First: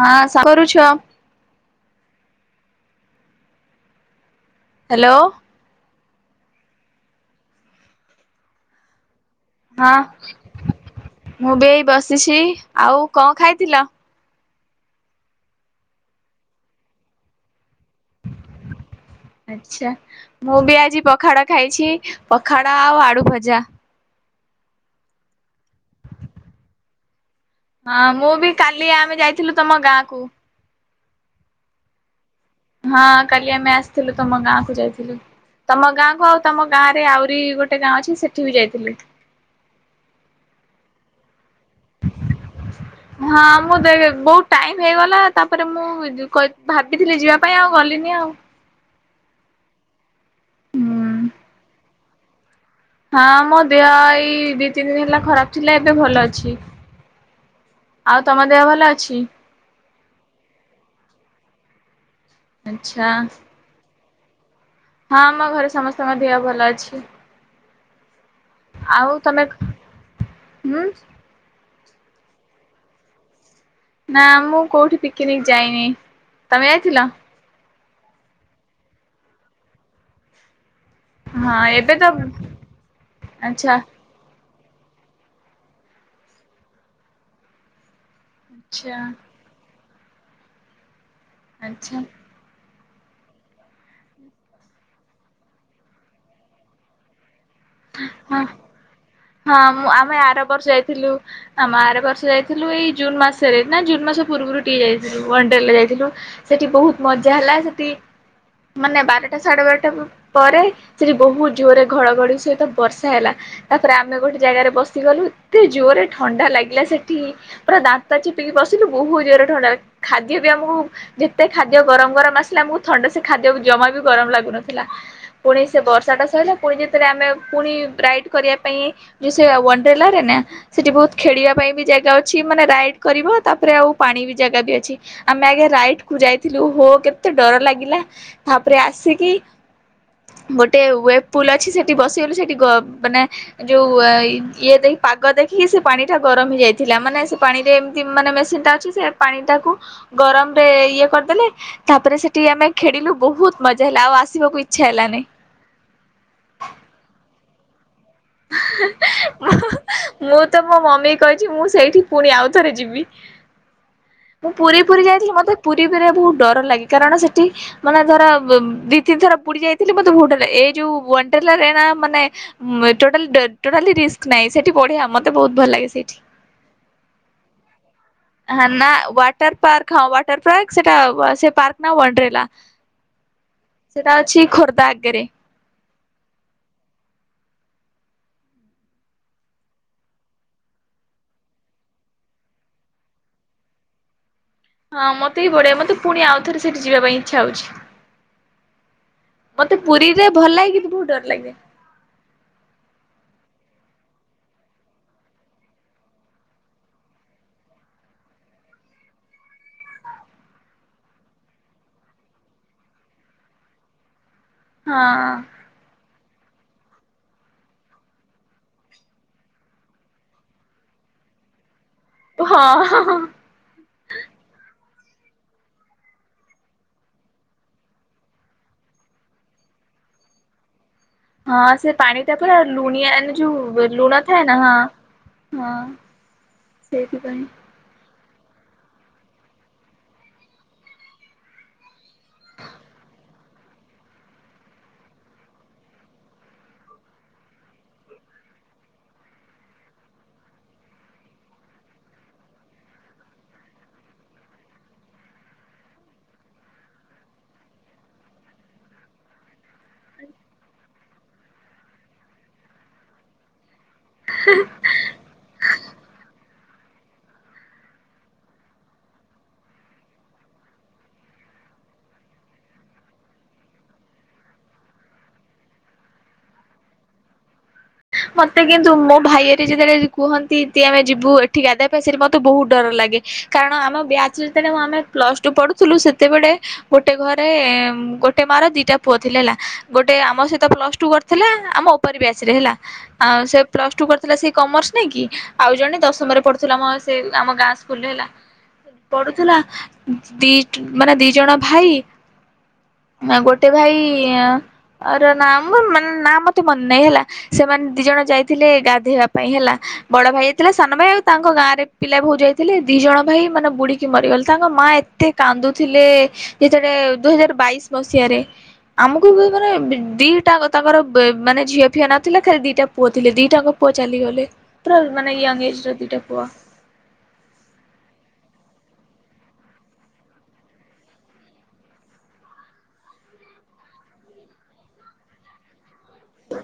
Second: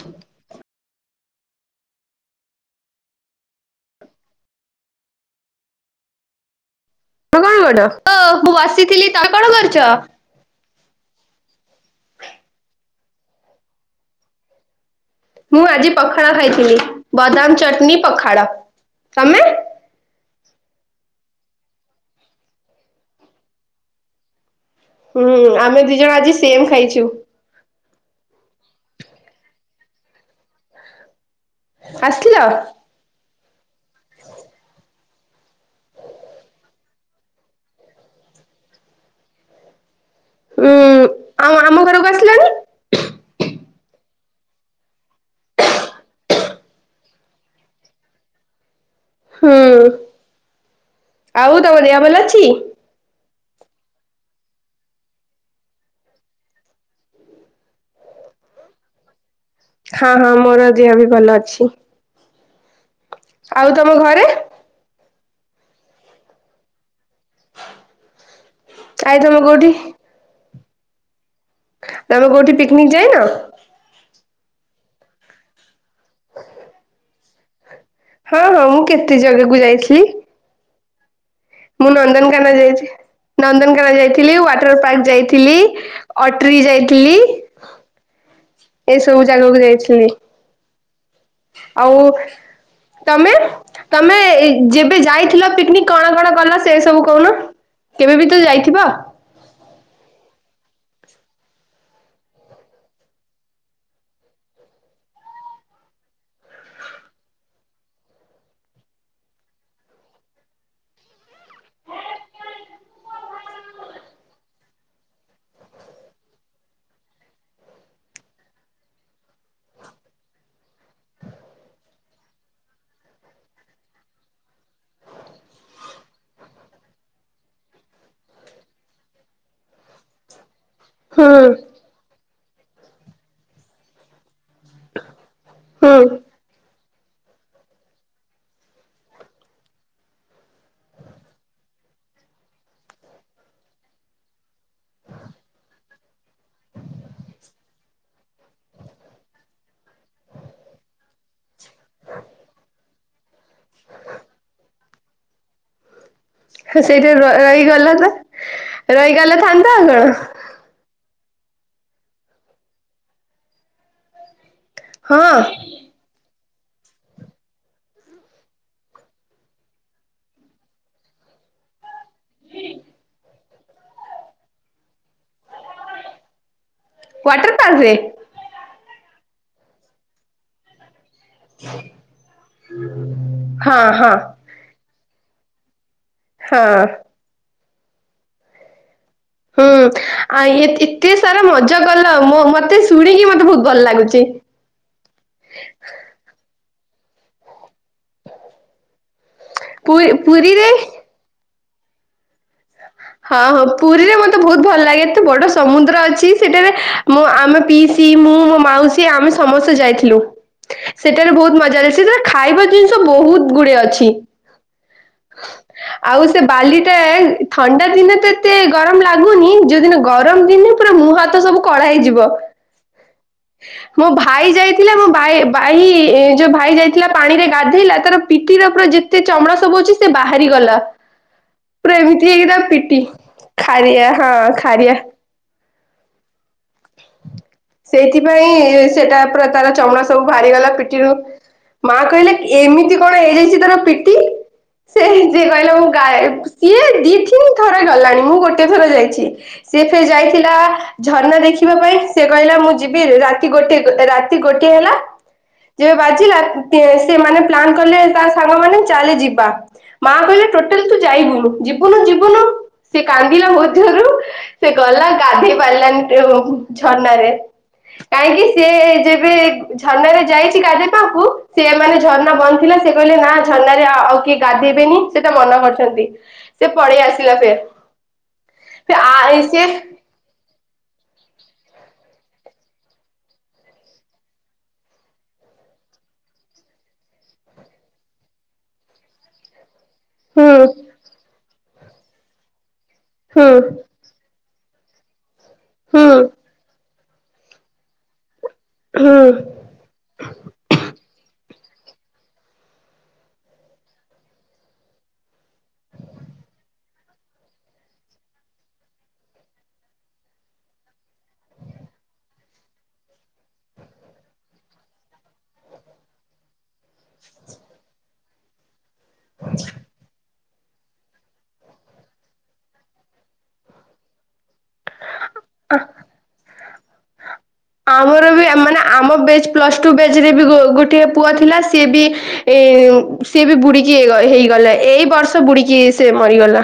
ହଁ ସ କରୁଛ? ହ୍ୟାଲୋ। ତମେ କଣ କରୁଛ ମୁଁ ବସିଥିଲି। ତମେ କଣ କର ହଁ ମୁଁ ବି ଏଇ ବସିଛି ଆଉ କଣ ଖାଇଥିଲ? ମୁଁ ଆଜି ପଖାଳ ଖାଇଥିଲି, ବଦାମ ଚଟଣି ପଖାଳ ତମେ? ଆଛା ମୁଁ ବି ଆଜି ପଖାଡ ଖାଇଛି, ପଖାଡ ଆଉ ଆଳୁ ଭଜା। ହୁଁ ଆମେ ଦି ଜଣ ଆଜି ସେମ୍ ଖାଇଛୁ। ହଁ ମୁଁ ବି କାଲି ଆମେ ଯାଇଥିଲୁ ତମ ଗାଁ କୁ। ଆସିଥିଲ। ହଁ କାଲି ଆମେ ଆସିଥିଲୁ ତମ ଗାଁ କୁ ଯାଇଥିଲୁ। ତମ ଗାଁ କୁ, ଆଉ ତମ ଗାଁ ରେ ଆହୁରି ଗୋଟେ ଗାଁ ଅଛି ସେଠି ବି ଯାଇଥିଲି। ଉୁଁ ଆଉ ଆମ ଘରକୁ ଆସିଲନି? ହଁ ମୁଁ ଦେ ବହୁତ ଟାଇମ ହେଇଗଲା। ତାପରେ ମୁଁ ଜ ଭାବିଥିଲି ଯିବା ପାଇଁ ଆଉ ଗଲିନି ଆଉ ହୁଁ ହୁଁ ଆଉ ତମ ଦେହ ଭଲ ଅଛି? ହଁ ମୋ ଦେହ ଏଇ ଦି ତିନିଦିନ ହେଲା ଖରାପ ଥିଲା ଏବେ ଭଲ ଅଛି। ଆଉ ତମ ଦେହ ଭଲ ଅଛି? ହଁ ହଁ ମୋର ଦିହ ବି ଭଲ ଅଛି। ଆଚ୍ଛା। ଆଉ ତମ ଘରେ? ହଁ ଆମ ଘରେ ସମସ୍ତଙ୍କ ଦେହ ଭଲ ଅଛି। ଆଉ ଆଇ ତମେ କୋଉଠି ହୁଁ ତମେ କୋଉଠି ପିକନିକ୍ ଯାଇନ? ନା ମୁଁ କୋଉଠି ପିକନିକ୍ ଯାଇନି ତମେ ଯାଇଥିଲ? ହଁ ହଁ ମୁଁ କେତେ ଜାଗାକୁ ଯାଇଥିଲି। ହଁ ମୁଁ ଏବେ ତ ନନ୍ଦନକାନ ଯାଇଛି ଆଚ୍ଛା ନନ୍ଦନକାନ ଯାଇଥିଲି ୱାଟରପାର୍କ ଯାଇ ଥିଲି ଅଟ୍ରି ଯାଇଥିଲି। ଆଚ୍ଛା ଏସବୁ ଜାଗାକୁ ଯାଇଥିଲି। ଆଚ୍ଛା ଆଉ ତମେ ତମେ ଯେବେ ଯାଇଥିଲ ପିକନିକ୍ କଣ କଣ ଗଲ ସେ ସବୁ କହୁନ କେବେବି ତ ହଁ। ଯାଇଥିବ? ହଁ ମୁଁ ଆମେ ଆରବର୍ଷ ଯାଇଥିଲୁ ଆମେ ଆରବର୍ଷ ଯାଇଥିଲୁ ଏଇ ଜୁନ ମାସରେ ନା ଜୁନ୍ ମାସ ପୂର୍ବରୁ ଟିକେ ଯାଇଥିଲୁ ଓଣ୍ଡେଲା ଯାଇଥିଲୁ। ସେଠି ବହୁତ ମଜା ହେଲା ସେଠି ମାନେ ବାରଟା ସାଢେବାରଟା ପ ପରେ ସେଠି ବହୁତ ଜୋରେ ଘଡଘଡି ସ ହାତ ବର୍ଷା ହେଲା ତାପରେ ଆମେ ଗୋଟେ ଜାଗାରେ ବସିଗଲୁ ଏତେ ଜୋରରେ ଥଣ୍ଡା ଲାଗିଲା ସେଠି ପୁରା ଦାନ୍ତ ଚିପିକି ବସିଲୁ ବହୁତ ଜୋରରେ ଥଣ୍ଡା ଖାଦ୍ୟ ବି ଆମକୁ ଯେତେ ଖାଦ୍ୟ ଗରମ ଗରମ ଆସିଲା ଆମୁକୁ ଥଣ୍ଡା ସେ ଖାଦ୍ୟକୁ ଜମା ବି ଗରମ ଲାଗୁନଥିଲା। ପୁଣି ସେ ବର୍ଷା ଟା ସଇଲା ପୁଣି ଯେତେବେଳେ ଆମେ ପୁଣି ରାଇଟ କରିବା ପାଇଁ ଯୋଉ ସେ ୱାଟଲାରେ ନା ସେଠି ବହୁତ ହୁଁ ଖେଳିବା ପାଇଁ ବି ଜାଗା ଅ ଅଛି ମାନେ ରାଇଡ କରିବ ତାପରେ ଆଉ ପାଣି ବି ଜାଗା ବି ଅଛି ଆମେ ଆଗେ ରାଇଟକୁ ହୁଁ ଯାଇଥିଲୁ ହୋ କେତେ ଡର ଲାଗିଲା ପରେ ଆସିକି ଗୋଟେ ୱେବ ପୁଲ ଅଛି ସେଠି ବସିଗଲୁ ସେଠି ଗ ମାନେ ଯୋଉ ଇଏ ଦେଇ ପାଗ ଦେଖିକି ସେ ପାଣିଟା ଗରମ ହେଇଯାଇଥିଲା ମାନେ ସେ ପାଣିରେ ଏମତି ମାନେ ମେସିନଟା ଅଛି ସେ ପାଣିଟାକୁ ଗରମରେ ଇଏ କରିଦେଲେ ସେ ତାପରେ ସେଠି ଆମେ ଖେଳିଲୁ ବହୁତ ମଜା ହେଲା ଆଉ ଆସିବାକୁ ଇଚ୍ଛା ହେଲାନି। ସେଇଠି ର ରହିଗଲନ ରହିଗଲେ ଥାନ୍ତା ଆଉ କଣ? ମୁଁ ତ ମୋ ମମିକି କହିଚି ମୁଁ ସେଇଠି ପୁଣି ଆଉ ଥରେ ଯିବି। ମୁଁ ପୁରୀ ପୁରୀ ଯାଇଚି ହଁ ମତେ ପୁରୀ ପୁରୀରେ ଭେରି ବହୁତ ଡର ଲାଗେ କାରଣ ସେଟି ମାନେ ଧର ଦି ତିନିଥର ପୁରୀ ଯାଇଥିଲି ମତେ ବହୁତ ଡର ଲାଗେ ଏଇ ଯୋଉ ୱାଣ୍ଡରଲାରେ ନା ମାନେ ଟୋଟାଲି ଟୋଟାଲି ରିକ୍ସ୍ ନାଇଁ ସେଠି ବଢିଆ ମତେ ବହୁତ ଭଲ ଲାଗେ ସେଇଠି। ୱାଟରପାର୍କରେ ହଁ ନା ୱାଟରପାର୍କ ହଁ ୱାଟରପାର୍କ ସେଟା ସେ ପାର୍କ ନା ୱାଣ୍ଡିରିଲା। ହଁ ହଁ ସେଟା ଅଛି ଖୋର୍ଦ୍ଧା ଆଗେରେ। ହଁ। ହୁଁ ଆଉ ଏ ଏତେ ଏତେସାରା ମଜା କଲ ମୋ ମତେ ଶୁଣିକି ମତେ ବହୁତ ଭଲ ଲାଗୁଚି। ହଁ ମତେ ବି ବଢଆ ମତେ ପୁଣି ଆଉଥରେ ସେଇଠି ଯିବା ପାଇଁ ଇଚ୍ଛା ହଉଚି। ମତେ ପୁରୀରେ ଭଲ ଲାଗେ କିନ୍ତୁ ବହୁତ ଡର ଲାଗେ। ହଁ ହଁ ପୁରୀରେ ମତେ ବହୁତ ଭଲ ଲାଗେ ଏତେ ବଡ ସମୁଦ୍ର ଅଛି ସେଠାରେ। ମୋ ଆମେ ପିଇସି, ମୁଁ, ମୋ ମାଉସୀ, ଆମେ ସମସ୍ତେ ଯାଇଥିଲୁ। ସେଟାରେ ବହୁତ ମଜାଳିଆ ସେ ଜ ଖାଇବା ଜିନିଷ ବହୁତ ଗୁଡିଏ ଅଛି। ହଁ। ଆଉ ସେ ବାଲିଟାଏ ଥଣ୍ଡା ଦିନେ ତ ଏତେ ଗରମ ଲାଗୁନି ଯୋଉଦିନ ଗରମ ଦିନେ ପୁରା ମୁହ ହାତ ସବୁ କଳା ହେଇଯିବ। ହଁ ହଁ ହଁ। ମୋ ଭାଇ ଯାଇଥିଲା ମୋ ଭାଇ ଭାଇ ଯୋଉ ଭାଇ ଯାଇଥିଲା ପାଣିରେ ଗାଧେଇଲା ତାର ପିଠିର ପୁରା ଯେତେ ଚମଡା ସବୁ ଅଛି ସେ ବାହାରି ଗଲା। ହଁ ସେ ପୁରା ପାଣି ଏମିତି ଟା ହେଇକି ପୁରା ତା ପିଟି ଲୁଣିଆ ଏଇନା ଯଉ ଖାରିଆ ଲୁଣ ଥାଏ ନା ହଁ। ଖାରିଆ। ହଁ ସେଇଥିପାଇଁ। ସେଇଥିପାଇଁ ସେଟା ପୁରା ତାର ଚମଡା ସବୁ ବାହାରିଗଲା ପିଠରୁ। ମା କହିଲେ ଏମିତି କଣ ହେଇଯାଇଛି ତୋର ପିଠି? ସେ ଯିଏ କହିଲା ମୁଁ ଗାଏ ସିଏ ଦି ତିନି ଥର ଗଲାଣି ମୁଁ ଗୋଟେ ଥର ଯାଇଛି। ସେଏ ଫେର ଯାଇଥିଲା ଝର୍ଣା ଦେଖି ଦେଖିବା ପାଇଁ, ସେ କହିଲା ମୁଁ ଯିବି ରାତି ଗୋଟଏ ରାତି ଗୋଟିଏ ହେଲା। ଯେବେ ବାଜିଲା ତେନ୍ ସେମାନେ ପ୍ଲାନ୍ କଲେ ତା ସାଙ୍ଗ ମାନ ଚାଲେ ଯିବା। ମା କହିଲେ ଟୋଟାଲ ତୁ ଯାଇବୁନୁ ଯିବୁନୁ ଯିବୁନୁ ସେ କାନ୍ଦିଲା ମଧ୍ୟରୁ ସେ ଗଲା ଗାଧୋଇ ପାରିଲାନି ଟୁ ଝରଣାରେ। କାହିଁକି ସିଏ ଯେବେ ଝରଣାରେ ଯାଇଛି ଗାଧେ ପାକୁ ସିଏ ମାନେ ଝରଣା ବନ୍ଦ ଥିଲା ସେ କହିଲେ ନା ଝରଣାରେ ଆଉ କିଏ ଗାଧେଇବେନି ସେଟା ମନା କରୁଛନ୍ତି। ସେ ପଲେଇ ଆସିଲା ଫେର। ମତେ କିନ୍ତୁ ମୋ ଭାଇରେ ଯେତେବେଳେ କୁହନ୍ତିିନ୍ତି ଆମେ ଯିବୁ ଏଠି ଗାଧବା ପାଇଁ ସେଠି ମୋତେ ବହୁତ ଡର ଲାଗେ। କାରଣ ଆମ ବ୍ୟାଚ ଯେତେବେଳେ ମୁଁ ଆମେ ପ୍ଲସ ଟୁ ପଢୁଥିଲୁ ସେତେବେଳେ ଗୋଟେ ଘରେ ଗୋଟେ ମା ର ଦିଟା ପୁଅ ଥିଲେ ହେଲା। ଗୋଟେ ଆମ ହୁଁ ସହିତ ପ୍ଲସ ଟୁ କରିଥିଲା ଆମ ଉପରେ ବ୍ୟାଚରେ ହେଲା। ଆଉ ହୁଁ ସେ ପ୍ଲସ ଟୁ କରିଥିଲା ସେଇ କମର୍ସ ନେଇକ କି ଆଉ ଜଣେ ହୁଁ ଦଶମରେ ପଢୁଥିଲା ମୋ ସେ ଆମ ଗାଁ ସ୍କୁଲରେ ହେଲା ହୁଁ। ପଢୁଥିଲା। ଦି ମାନେ ଦି ଜଣ ଭାଇ ଗୋଟେ ଭାଇ ର ନାମ ମାନେ ନାଁ ମତେ ମନେ ନାହିଁ ହେଲା। ସେମାନେ ଦି ଜଣ ଯାଇଥିଲେ ଗାଧୋଇବା ପାଇଁ ହେଲା। ବଡ ଭାଇ ଥିଲା ସାନ ଭାଇ ଆଉ ତାଙ୍କ ଗାଁରେ ପିଲା ଭଉ ଯାଇଥିଲେ ଦି ଜଣ ଭାଇ ମାନେ ବୁଡିକି ମରିଗଲେ। ତାଙ୍କ ମା ଏ ଏତେ କାନ୍ଦୁଥିଲେ ଯେତେବେଳେ ଦୁଇ ହଜାର ବାଇଶ ମସିହାରେ। ଆମକୁ ବି ମାନେ ଦିଟା ତାଙ୍କର ବେ ମାନେ ଝିଅ ଫିଅ ନ ଥିଲେ ଖାଲି ଦିଟା ପୁଅ ଥିଲେ ଦିଟାକ ପୁଅ ଚାଲିଗଲେ, ପୁରା ମାନେ ୟଙ୍ଗ ଏଜ ର ଦିଟା ପୁଅ। ଆମର ବି ମାନେ ଆମ ବେଚ୍ ପ୍ଲସ ଟୁ ବେଚ୍ ରେ ବି ଗୋଟେ ପୁଅ ଥିଲା ସିଏ ବି ଏ ସିଏ ବି ବୁଡିକି ହେ ହେଇଗଲା ଏଇ ବର୍ଷ ବୁଡିକି ସେ ମରିଗଲା।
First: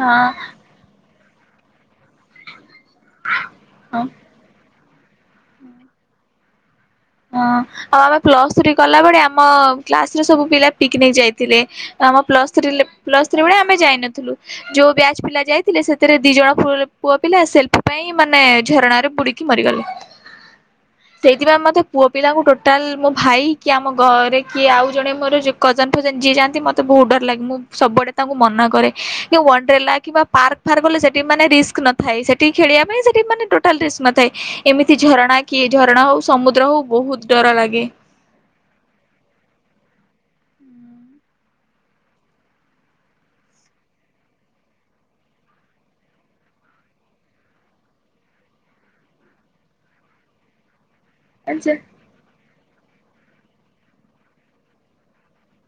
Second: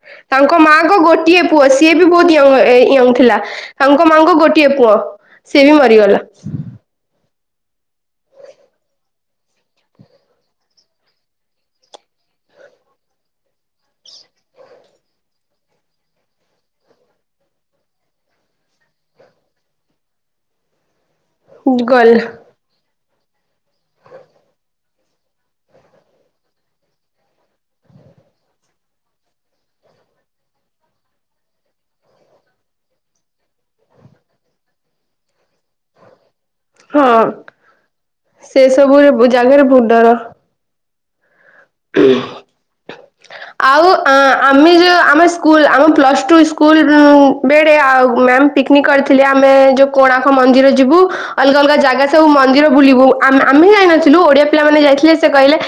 ହଁ ତାଙ୍କ ମାଙ୍କ ଗୋଟିଏ ପୁଅ ସିଏ ବି ବହୁତ ୟଙ୍ଗ ୟଙ୍ଗ ଥିଲା ହଁ। ତାଙ୍କ ମାଙ୍କ ଗୋଟିଏ ପୁଅ। ସିଏ ବି ମରିଗଲା। ହଁ ଆଉ ଆମେ ପ୍ଲସ୍ ଥ୍ରୀ କଲା ବଳେ ଆମ କ୍ଲାସରେ ସବୁ ପିଲା ପିକନିକ ଯାଇଥିଲେ। ଆମ ପ୍ଲସ୍ ଥ୍ରୀ ଲେ ପ୍ଲସ୍ ଥ୍ରୀ ଭଳେ ଆମେ ଯାଇନଥିଲୁ। ଯୋଉ ବ୍ୟାଚ୍ ପିଲା ଯାଇଥିଲେ ସେଥିରେ ଦି ଜଣ ଫୁ ପୁଅ ପିଲା ସେଲ୍ଫି ପାଇଁ ମାନେ ଝରଣାରେ ବୁଡି କି ମରିଗଲେ ସେଇଥିପାଇଁ ମତେ ଗଲା ମୁଁ ଟୋଟାଲ ମୋ ଭାଇ କି ଆମ ଘରେ କିଏ ଆଉ ଜଣେ ମୋର ଯେ କଜନ ଫଜନ ଯିଏ ଯାଆନ୍ତି ମତେ ବହୁତ ଡର ଲାଗେ ମୁଁ ସବୁଆଡେ ତାଙ୍କୁ ମନା କରେ କି ୱାନଡ୍ରଲା କିବା ପାର୍କ ଫାର୍କ ଗଲେ ସେଠି ମାନେ ରିସ୍କ ନ ଥାଏ ସେଠି ଖେଳିବା ପାଇଁ ସେଠି ମାନେ ଟୋଟାଲ ରିସ୍ ନ ଥାଏ ଏମିତି ଝରଣା କିଏ ଝରଣା ହଉ ସମୁଦ୍ର ହଉ ବହୁତ ଡର ଲାଗେ। ସେସବୁରେ ବ ଜାଗାରେ ବହୁତ୍ ଡର। [inaudible] [unintelligible] ଆଉ ଆ ଆମେ ଯେଉଁ ଆମେ ସ୍କୁଲ ଆମ ପ୍ଲସ୍ ଟୁ ସ୍କୁଲ୍ ରୁ ବେଳେ ଆଉ ମ୍ୟାମ୍ ପିକନିକ କରିଥିଲେ ଆମେ ଯୋଉ କୋଣାର୍କ ମନ୍ଦିର ଯିବୁ ଅଲଗା ଆଚ୍ଛା ଅଲଗା ଜାଗା ସବୁ ମନ୍ଦିର ବୁଲିବୁ ଆମେ ଆମେ ଯାଇନଥିଲୁ ଓଡ଼ିଆ ପିଲାମାନେ ଯାଇଥିଲେ ସେ କହିଲେ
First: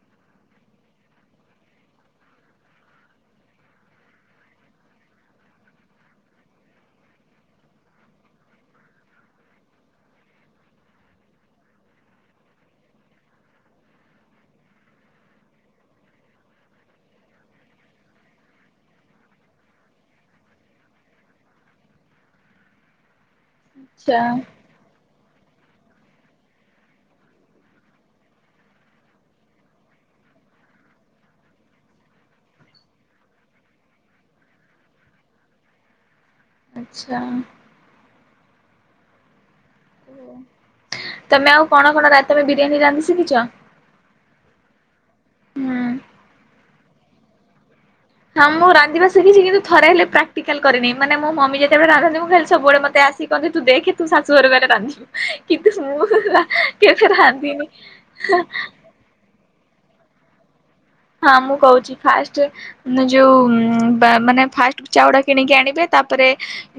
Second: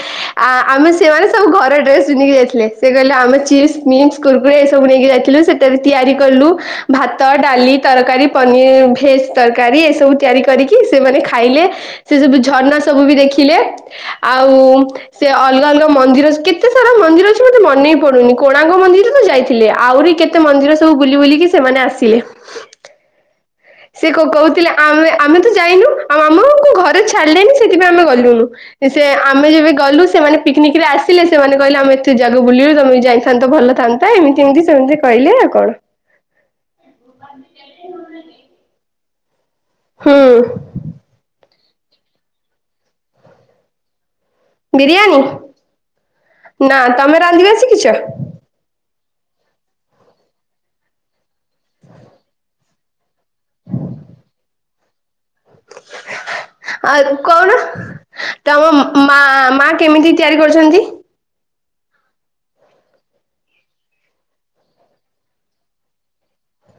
ଆ ଆମେ ସେମାନେ ସବୁ ଘରେ ଡ୍ରେସ ପିନ୍ଧିକି ଯାଇଥିଲେ ସେ କହିଲେ ଆମେ ଚିପ୍ ମିନ୍ସ କୁୁରକୁରି ଏ ସବୁ ନେଇକି ଯାଇଥିଲୁ ସେ ଠି ତିଆରି କଲୁ ଭାତ ଡାଲି ତରକାରୀ ପନିର ଭେଜ ତରକାରୀ ଏସବୁ ତିଆରି କରିକି ସେମାନେ ଖାଇଲେ। ସେ ସବୁ ଝରନା ସବୁ ବି ଦେଖିଲେ ଆଉ ସେ ଅଲଗା ଅଲଗା ମନ୍ଦିର ସ୍ କେତେ ସାରା ମନ୍ଦିର ଅଛି ମୋତେ ମନେ ବି ପଡ଼ୁନି କୋଣାର୍କ ମନ୍ଦିର ତ ଯାଇଥିଲେ ଆହୁରି କେତେ ତେ ମନ୍ଦିର ସବୁ ବୁଲି ବୁଲିକି ସେମାନେ ଆସିଲେ। ସେ ଆଚ୍ଛା କୋଉ କୋହୁଥିଲେ ଆମେ ଆମେ ତ ଯାଇନୁ ଆଉ ଆମକୁ ଘରେ ଛାଡିଲେନି ସେଥିପାଇଁ ଆମେ ଗଲୁନୁ। ସେ ଆମେ ଯେବେ ଗଲୁ ସେମାନେ ପିକ୍ନିକ ରେ ଆସିଲେ ସେମାନେ କହିଲେ ଆମେ ଏତେ ଜାଗା ବୁଲିଲୁ ତମେ ଯାଇଥାନ୍ତ ଭଲଥାନ୍ତ ନ୍ତା ଏମିତି ଏମିତି ସେମିତି କହିଲେ ଆଉ କଣ। ଆଚ୍ଛା। ହୁଁ ଓ ତମେ ଆଉ କଣ କଣ ରା ତମେ ବିରିୟାନୀ ରାନ୍ଧି ଶିଖିଛ। ହୁଁ। ବିରିୟାନୀ ନା ତମେ ରାନ୍ଧିବା ଶିଖିଛ। ହଁ ମୁଁ ରାନ୍ଧିବା ଶିଖଛି କିନ୍ତୁ ଥରେ ହେଲେ ପ୍ରାଟିକାଲ କରିନି ମାନେ ମୋ ମମି ଯେତେବେଳେ ରାନ୍ଧନ୍ତି ମୁ ଖାଲି ସବୁବେଳେ ମତେ ଆସି କହନ୍ତି ତୁ ଦେଖେ ତୁ ଶାଶୁ ଘର ଗଲେ ରାନ୍ଧିବୁ। ଆଉ କହୁନ ତମ [unintelligible] ମା ମା କେମିତି ତିଆରି କରୁଛନ୍ତି। ହଁ ମୁଁ କହୁଛି ଫାଷ୍ଟ ଉନ୍ ଯୋଉ ବା ମାନେ ଫାଷ୍ଟ ଚାଉଡା କିଣିକି ଆଣିବେ ତାପରେ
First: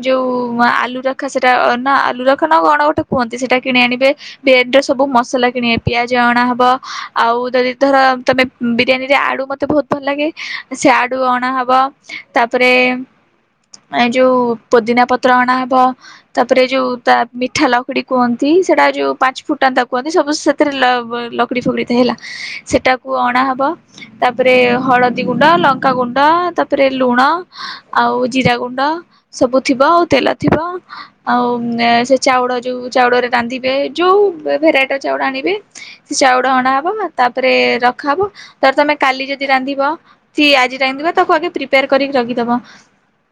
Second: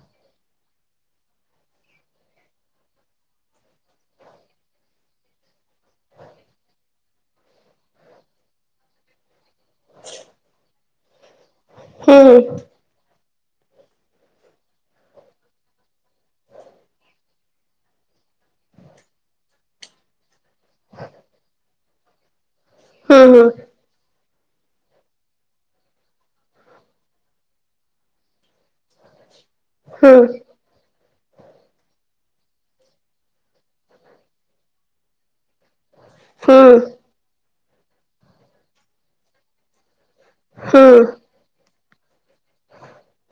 ଯୋଉ ଆଲୁ ରଖା ସେଟା ନା ଆଲୁ ରଖା ନ କଣ ଗୋଟେ କୁହନ୍ତି ସେଟା କିଣି ଆଣିବେ। ବେ ଡେ ର ସବୁ ମସଲା କିଣିବେ ପିଆଜ ଅଣା ହବ ଆଉ ଯଦି ଧର ତମେ ବିରିୟାନୀ ସେ ଆଡୁ ମତେ ବହୁତ ଭଲ ଲାଗେ ସେ ଆଡୁ ଅଣା ହବ ହୁଁ ତାପରେ ନେ ଯୋଉ ପୋଦିନା ପତ୍ର ଅଣାହବ। ତାପରେ ଯୋଉ ତା ମିଠା ଲକ୍ଡି କୁହନ୍ତି ସେଟା ଯୋଉ ପାଞ୍ଚ ଫୁଟାନ୍ତା କୁହନ୍ତି ସବୁ ସେ ଥୀରେ ଲବ୍ ଲକୁଡି ଫକୁଡି ତ ହେଲା ସେଟାକୁ ହୁଁ ହୁଁ ଅଣାହବ। ତାପରେ ହଳଦୀ ଗୁଣ୍ଡ ଲଙ୍କା ଗୁଣ୍ଡ ତାପରେ ଲୁଣ ଆଉ ଜିରା ଗୁଣ୍ଡ ସବୁ ଥିବ ଆଉ ହୁଁ ତେଲ ଥିବ। ଆଉ ଏଁ ସେ ଚାଉଳ ଯୋଉ ଚାଉଳରେ ରାନ୍ଧିବେ ଯୋଉ ଭେରାଇଟି ର ଚାଉଳ ଆଣିବେ ସେ ଚାଉଳ ହୁଁ ଅଣାହବ ତାପରେ ରଖାହବ ଧର ତମେ କାଲି ଯଦି ରାନ୍ଧିବ କି ଆଜି ହୁଁ ରାନ୍ଧିବ ତାକୁ ଆଗେ ପ୍ରିପେୟାର କରିକି ରଖିଦବ।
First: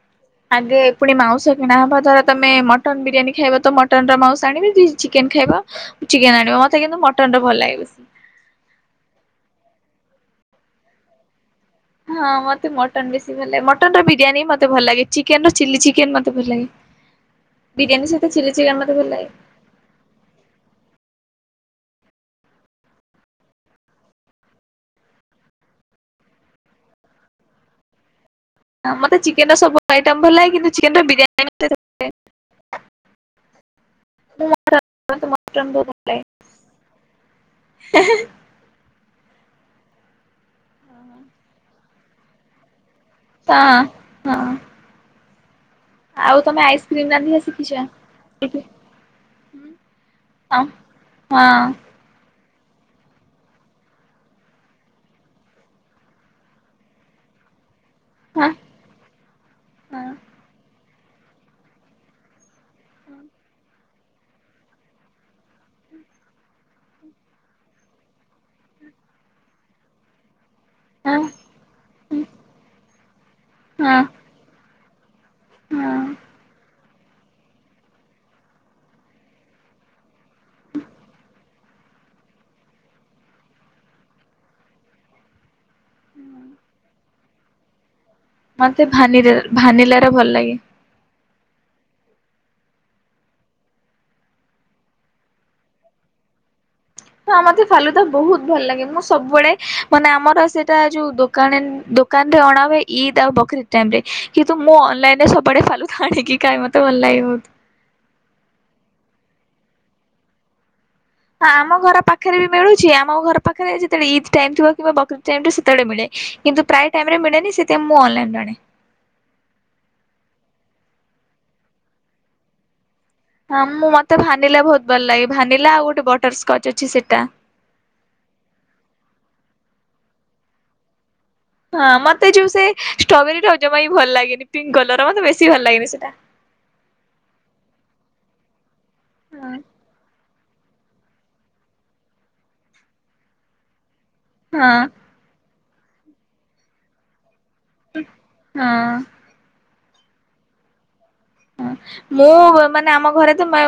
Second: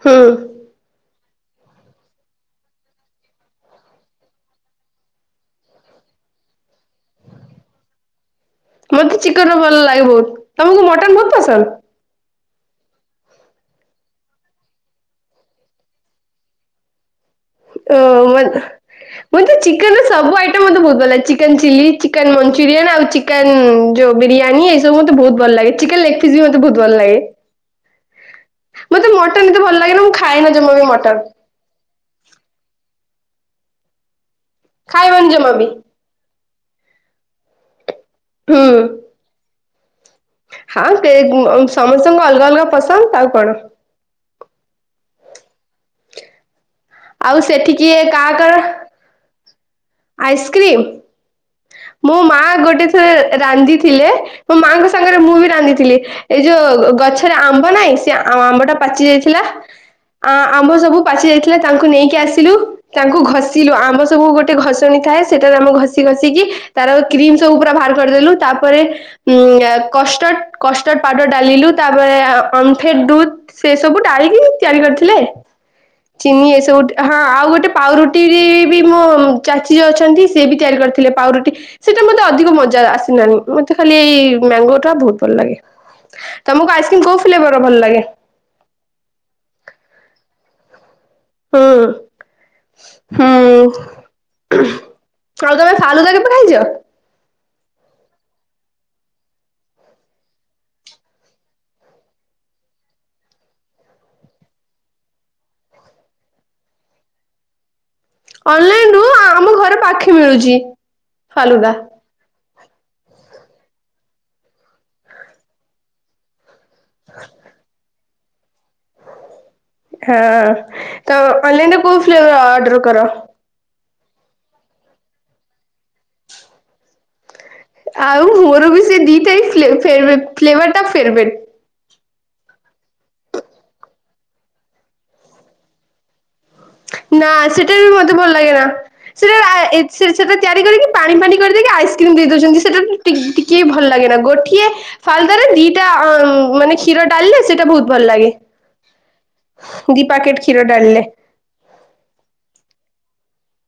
ହୁଁ। ଆଗେ ପୁଣି ମାଉଁସ କିଣାହବା ଧର ତମେ ମଟନ୍ ବିରିୟାନୀ ଖାଇବ ତ ମଟନର ମାଉଁସ ଆଣିବ ଯିଏ ଚିକେନ ଖାଇବ ଚିକେନ ଆଣିବ ମତେ କିନ୍ତୁ ମଟନ ଟା ଭଲ ଲାଗେ ବେଶୀ। ମତେ ଚିକେନ ର ଭଲ ଲାଗେ ବହୁତ ତମକୁ ମଟନ ବହୁତ ପସନ୍ଦ। ହଁ ମତେ ମଟନ ବେଶୀ ଭଲ ଲାଗେ ମଟନ ର ବିରିୟାନୀ ମତେ ଭଲ ଲାଗେ ଚିକେନ ର ଚିଲି ଚିକେନ ମତେ ଭଲ ଲାଗେ। [inaudible] ଅ ସହିତ ଚିଲି ମତ୍ ଚିକେନ ମତେ ଭଲ ଲାଗେ। ମୁତ ଚି ଚିକେନ ର ସବୁ ଆଇଟମ୍ ମୋତେ ବହୁତ ଭଲ ଲାଗେ ଚିକେନ୍ ଚିଲି ଚିକେନ୍ ମଞ୍ଚୁରିୟନ୍ ଆଉ ଚିକେନ୍ ଯଉ ବିରିୟାନୀ ଏ ସ ବୁ ମତେ ବହୁତ ଭଲ ଲାଗେ ଚିକେନ ଲେଗ ଫିସ ବି ମତେ ବହୁତ ଭଲ ଲାଗେ। ଆ ମତେ ମଟନ ଚିକେନ ର ଏତେ ଭଲ ସବୁ ଲାଗେନା ମୁଁ ଆଇଟମ ଭଲ ଖାଏନା ଲାଗେ ଜମା କିନ୍ତୁ ବି ଚିକେନ ର ମଟନ ବିରିୟାନୀ। ଖାଇବନି ଜମା ବି। [unintelligible] [unintelligible] ହୁଁ। ହଁ ସେ ଗୁ ସମସ୍ତଙ୍କୁ ଅଲଗା ଅଲଗା ପସନ୍ଦ କଣ। ହଁ ହଁ। ଆଉ ତମେ ଆଇସ୍ ଆଉ ସେଠି କିଏ କା କର ଆ ହଁ। ମୋ ମା ଗୋଟେ ଥରେ ରାନ୍ଧିଥିଲେ, ମୋ ମାଙ୍କ ସାଙ୍ଗରେ ମୁଁ ବି ରାନ୍ଧିଥିଲି। ଏଇ ଯୋଉ ଗଛରେ ଆମ୍ବ ନାହିଁ ସେ ହଁ ଆମ୍ବ ଟା ପାଚି ଯାଇଥିଲା। ଆ ଆମ୍ବ ସବୁ ପାଚି ଯାଇଥିଲା ତାଙ୍କୁ ନେଇକି ଆସିଲୁ। ତାଙ୍କୁ ଘଷିଲୁ। ଆମ୍ବ ସବୁ ଗୋଟେ ଘଷଣି ଥାଏ ସେଟାରେ ଆମ୍ବ ଘଷି ଘଷିକି ତାର କ୍ରିମ ସବୁ ପୁରା ବାହାର କରିଦେଲୁ। ତାପରେ ଉ କଷ୍ଟର୍ଡ କଷ୍ଟଡ ହଁ ପାଉଡର ଡାଲିଲୁ। ତାପରେ ଅମ୍ଫେଡ଼୍ ଦୁଧ୍ ସେ ହଁ ସବୁ ଡାଳିକି ତିଆରି କରିଥିଲେ। ହଁ। ଚିନି ଏ ସବୁ, ହଁ ଆଉ ଗୋଟେ ପାଉରୁଟିରେ ବି ମୋ ଚାଚୀ ଯିଏ ଅଛନ୍ତି ସିଏ ବି ତିଆରି କରିଥିଲେ। ପାଉରୁଟି ସେଇଟା ମତେ ଅଧିକ ମଜା ଆସିନାନି। ମତେ ଖାଲି ଏଇ ମ୍ୟାଙ୍ଗୋ ଟା ବହୁତ ଭଲ ଲାଗେ। ତମକୁ ଆଇସ୍କ୍ରିମ୍ କୋଉ ଫ୍ଲେବର ର ଭଲ ଲାଗେ? ମତେ ଭାନିରା ଭାନିଲାର ଭଲ ଲାଗେ। ଉଁ ହୁଁ। ଆଉ ତମେ ଫାଲୁଦା କେବେ ଖାଇଛ? ହଁ ମତେ ଫାଲୁଦା ବହୁତ ଭଲ ଲାଗେ। ମୁଁ ସବୁବେଳେ ମାନେ ଆମର ସେଇଟା ଯୋଉ ଦୋକାଣେ ଦୋକ୍ ଦୋକାନରେ ଅଣା ହୁଏ ଇଦ୍ ଆଉ ବକରୀଦ ଟାଇମ୍ ରେ କିନ୍ତୁ ମୁଁ ଅନଲାଇନ ରେ ସବୁ ଆଡ଼େ ଫାଲୁଦା ଆଣିକି ଖାଏ ମୋତେ ଭଲ ଲାଗେ ବହୁତ। ଅନଲାଇନ ରୁ, ଆମ ଘରେ ପାଖେ ମିଳୁଚି। ହଁ ଆମ ଘର ପାଖରେ ବି ମିଳୁଛି। ଆମ ଘର ପାଖରେ ଯେତେବେଳେ ଇଦ୍ ଟାଇମ୍ ଥିବ କିମ୍ବା ବକରୀଦ ଟାଇମ ଥିବ ସେତେବେଳେ ମିଳେ। କିନ୍ତୁ ପ୍ରାୟ ଟାଇମ ରେ ମିଳେନି ସେଥିଆଇଁ ମୁଁ ଅନଲାଇନ ଆଣେ। ହଁ। ତ ଅନଲାଇନରେ କୋଉ ଫ୍ଲେଭର୍ ଅର୍ଡର କର? ହଁ ମୁଁ ମତେ ଭାନିଲା ବହୁତ ଭଲ ଲାଗେ ଭାନିଲା ଆଉ ଗୋଟେ ବଟର ସ୍କଚ ଅଛି ସେଟା। ଆଉ ମୋର ବି ସେ ଦି ଟା ଫ୍ଲେଭ ଫ୍ଲେବର୍ ଟା ଫେରବେଟ। ହଁ ମତେ ଯୋଉ ସେ ଷ୍ଟ୍ରବେରୀ ର ଜମା ଭଲ ଲାଗେନି, ପିଙ୍କ କଲର ର ମତେ ବେଶୀ ଭଲ ଲାଗେନି ସେଟା। ନା ସେଟା ବି ମତେ ଭଲ ଲାଗେନା। ସେଟା ହଁ ଆ ଏକ୍ସସେଜ୍ ସେଇଟା ତିଆରି କରିକି ପାଣି ପାଣି କରିଦେଇକି ଆଇସ୍କ୍ରିମ ଦେଇ ଦଉଛନ୍ତି ସେଇଟା ଟି ଟିକେ ବି ଭଲ ଲାଗେ ନା। ଗୋଠିଏ ହଁ। ଫାଲୁଦାରେ ଦିଟା ମାନେ ଆଁ କ୍ଷୀର ଡାଲିଲେ ସେଇଟା ବହୁତ ଭଲ ଲାଗେ। ହଁ ଦି ପ୍ୟାକେଟ କ୍ଷୀର ଡାଳିଲେ। ହଁ ମୁଁ ମାନେ ଆମ ଘରେ ତ ମା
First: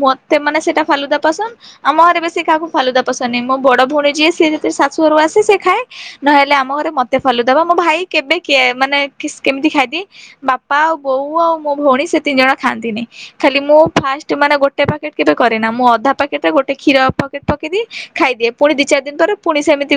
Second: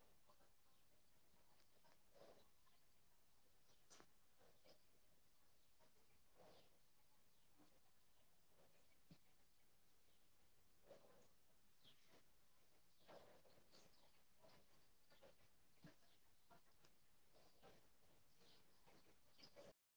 ମତେ ମାନେ ସେଟା ଫାଲୁଦା ପସନ୍ଦ। ଆମ ଘରେ ବେଶି କାହାକୁ ଫାଲୁଦା ପସନ୍ଦ ନାହିଁ। ମୋ ବଡ଼ ଭଉଣୀ ଯିଏ ସେ ଯେତେ ଶାଶୁ ଘରୁ ଆସେ ସେ ଖାଏ। ନହେଲେ ଆମ ଘରେ ମତେ ଫାଲୁଦା, ମୋ ଭାଇ କେବେ କିଏ ମାନେ କେମିତି ଖାଇଦିଏ। ବାପା ଆଉ ବୋଉ ଆଉ ମୋ ଭଉଣୀ ସେ ତିନି ଜଣ ଖାଆନ୍ତିନି। ଖାଲି ମୁଁ ଫାଷ୍ଟ ମାନେ ଗୋଟେ ପାକେଟ କେବେ କରେନା ମୁଁ ଅଧା ପାକେଟରେ ଗୋଟେ କ୍ଷୀର ପକେଟ ପକେଇଦିଏ। ଖାଇଦିଏ। ପୁଣି ଦିଇ ଚାର ଦିନ ପରେ ପୁଣି ସେମିତି